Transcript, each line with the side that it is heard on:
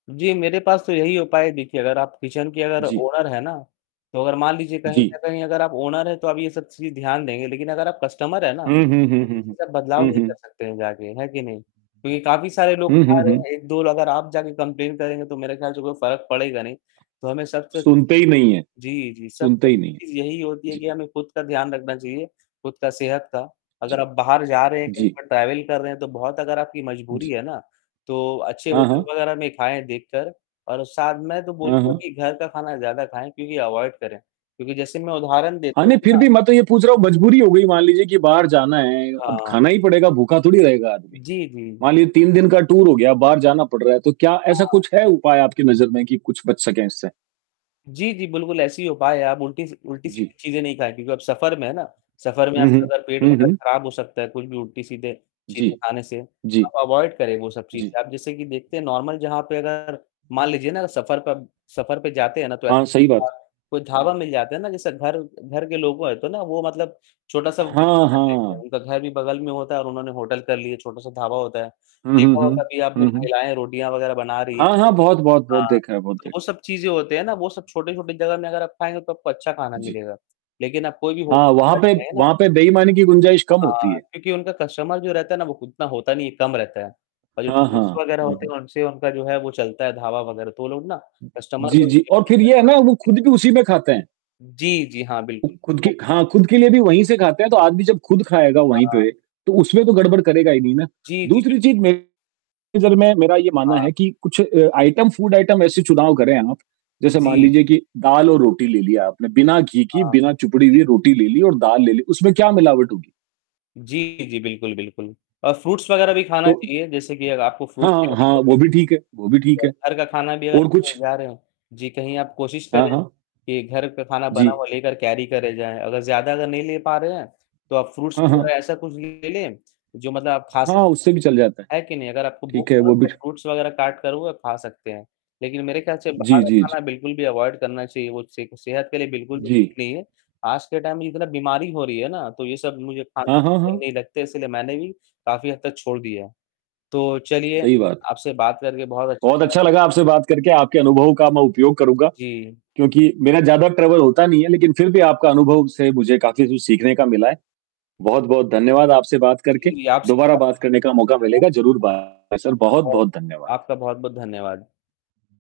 left: जी, मेरे पास तो यही उपाय है देखिए, अगर आप किचन के अगर
right: जी।
left: ओनर हैं ना, तो अगर मान लीजिए कहीं न
right: जी।
left: कहीं अगर आप ओनर हैं, तो आप ये सब चीजें ध्यान देंगे, लेकिन अगर आप कस्टमर हैं ना,
right: हुँ, हुँ,
left: तो
right: हुँ,
left: ये
right: हुँ, हुँ,
left: चीज का बदलाव
right: हुँ,
left: नहीं कर
right: हुँ।
left: सकते हैं जाके, है कि नहीं? क्योंकि काफ़ी सारे लोग
right: हुँ,
left: खा
right: हुँ,
left: रहे
right: हुँ।
left: हैं, 1-2 लोग अगर आप जाके कम्प्लेंन करेंगे तो मेरे ख़याल से कोई फ़र्क पड़ेगा नहीं। तो हमें सबसे
right: सुनते ही नहीं हैं
left: जी, जी, सबसे
right: सुनते ही नहीं हैं,
left: अच्छी चीज यही होती है
right: जी।
left: कि हमें खुद का ध्यान रखना चाहिए, खुद का सेहत का, अगर
right: जी,
left: आप बाहर जा रहे हैं, कहीं
right: जी।
left: पर ट्रैवल कर रहे हैं तो बहुत अगर आपकी मजबूरी
right: जी।
left: है ना, तो अच्छे
right: हाँ,
left: होटल
right: हाँ।
left: वगैरह में खाएँ देखकर और साथ मैं तो
right: हाँ,
left: बोलूँगा
right: हाँ।
left: कि घर का खाना ज़्यादा खाएँ, क्योंकि अवॉइड करें। क्योंकि जैसे मैं उदाहरण
right: हाँ
left: देता
right: नहीं,
left: हूँ
right: फिर
left: ना
right: भी मैं तो ये पूछ रहा हूँ मजबूरी हो गई मान लीजिए कि बाहर जाना है, अब
left: हाँ।
right: खाना ही पड़ेगा भूखा थोड़ी रहेगा आदमी।
left: जी, जी।
right: मान लीजिए 3 दिन का टूर हो गया बाहर जाना पड़ रहा है, तो क्या ऐसा
left: हाँ
right: कुछ है
left: जी।
right: उपाय आपकी नजर में कि कुछ बच सके इससे?
left: जी, जी, बिल्कुल, ऐसी ही उपाय है। आप उल्टी सी
right: जी।
left: उल्टी-सीधी चीजें नहीं खाएँ क्योंकि आप सफर में हैं ना, सफर में
right: हुँ, हुँ,
left: आपका अगर पेट
right: हुँ,
left: वगैरह
right: हुँ।
left: खराब हो सकता है कुछ भी उल्टी-सीधे
right: जी,
left: चीजें खाने से,
right: जी।
left: आप अवॉइड करें वो सब
right: जी।
left: चीजें। आप जैसे कि देखते हैं नॉर्मल जहाँ पे अगर मान लीजिए ना सफर पर सफर पे जाते हैं ना, तो
right: हाँ,
left: ऐसे
right: सही बात।
left: [unintelligible] कोई ढाबा
right: हुँ।
left: मिल जाता है ना, जैसे घर घर के लोगो है तो ना, वो मतलब छोटा-सा बिज़नेस
right: हाँ,
left: कर लेते हैं,
right: हाँ।
left: उनका घर भी बगल में होता है और उन्होंने होटल कर लिया, छोटा-सा ढाबा होता है।
right: हुँ, हुँ,
left: देखा हो
right: हुँ।
left: कभी आपने
right: हुँ, हुँ।
left: महिलाएँ रोटियाँ वगैरह बना रही हैं
right: हाँ, हाँ, बहुत, बहुत, बहुत
left: हाँ,
right: देखा है, बहुत
left: तो
right: देख
left: वो सब चीजें होती हैं ना, वो सब छोटे-छोटे जगह में अगर आप खाएँगे तो आपको अच्छा खाना
right: जी।
left: मिलेगा। लेकिन आप कोई भी
right: हाँ,
left: होटल
right: वहाँ
left: अगर
right: पे
left: जाएँ ना
right: वहाँ पे बेईमानी की गुंजाइश कम
left: हाँ,
right: होती है।
left: क्योंकि उनका कस्टमर जो रहता है ना, वो उतना होता नहीं है, कम रहता है। और जो
right: हाँ,
left: टूरिस्ट्स
right: हाँ।
left: वगैरह
right: हुँ,
left: होते
right: हुँ।
left: हैं उनसे उनका जो है वो चलता है ढाबा वगैरह। तो वो लोग ना कस्टमर
right: जी,
left: को
right: जी और
left: सेफ्टी
right: फिर
left: का
right: ये है
left: ध्यान
right: ना वो
left: रखते
right: खुद
left: हैं।
right: भी उसी में खाते हैं।
left: जी, जी, हाँ, बिल्कुल।
right: खुद के हाँ, खुद के लिए भी वहीं से खाते हैं तो आदमी जब खुद खाएगा
left: हाँ,
right: वहीं
left: हाँ।
right: पे, तो उसमें तो गड़बड़ करेगा ही नहीं ना,
left: जी, जी,
right: दूसरी
left: बिल्कुल।
right: चीज मेरी नजर में मेरा यह मानना
left: हाँ।
right: है कि कुछ अ, आइटम फूड आइटम ऐसे चुनाव करें आप। जैसे मान
left: जी।
right: लीजिए कि दाल और रोटी ले लिया आपने, बिना घी की,
left: हाँ।
right: बिना चुपड़ी
left: जी।
right: हुई रोटी ले ली और दाल ले ली, उसमें क्या मिलावट होगी?
left: जी, जी, बिल्कुल, बिल्कुल। और फ्रूट्स वगैरह भी खाना
right: तो
left: चाहिए, जैसे कि अगर आपको
right: हाँ,
left: फ्रूट्स
right: हाँ,
left: कैरी
right: हाँ,
left: कर
right: वो भी ठीक है, वो भी
left: लीजिए
right: ठीक
left: और
right: है,
left: घर का खाना भी अगर
right: और
left: कहीं
right: कुछ?
left: जा रहे हो जी, कहीं आप कोशिश
right: हाँ,
left: करें
right: हाँ।
left: कि घर का खाना बना
right: जी।
left: हुआ लेकर कैरी करे जाएँ, अगर ज़्यादा अगर नहीं ले पा रहे हैं, तो आप फ्रूट्स
right: हाँ, हाँ।
left: वगैरह ऐसा कुछ ले लें, जो मतलब आप खा
right: हाँ,
left: सकते
right: उससे भी चल जाता है,
left: है कि नहीं? अगर आपको भूख
right: ठीक है
left: लगा हो
right: वो भी।
left: तो फ्रूट्स वगैरह काटकर वो खा सकते हैं। लेकिन मेरे ख़याल से बाहर
right: जी,
left: का
right: जी,
left: खाना
right: जी।
left: बिल्कुल भी अवॉइड करना चाहिए वो से सेहत के लिए बिल्कुल भी ठीक
right: जी।
left: नहीं है। आज के टाइम में जितना बीमारी हो रही है ना, तो ये सब मुझे खाना
right: हाँ, हाँ,
left: सही
right: हाँ।
left: नहीं लगते, इसलिए मैंने भी काफ़ी हद तक छोड़ दिया है। तो चलिए
right: सही बात।
left: आपसे बात करके बहुत अच्छा
right: बहुत
left: लगा
right: अच्छा
left: काफी
right: लगा आपसे बात करके, आपके अनुभव का मैं उपयोग करूँगा।
left: जी।
right: क्योंकि मेरा ज़्यादा ट्रैवल होता नहीं है, लेकिन फिर भी आपका अनुभव से मुझे काफ़ी कुछ सीखने का मिला है, बहुत-बहुत धन्यवाद आपसे बात करके,
left: जी, आपसे भी
right: दोबारा
left: बात
right: बात
left: करके
right: करने
left: मुझे
right: का
left: अच्छा
right: मौका
left: लगा।
right: मिलेगा ज़रूर बाय सर
left: आपका बहुत
right: बहुत-बहुत धन्यवाद।
left: आपका बहुत-बहुत धन्यवाद।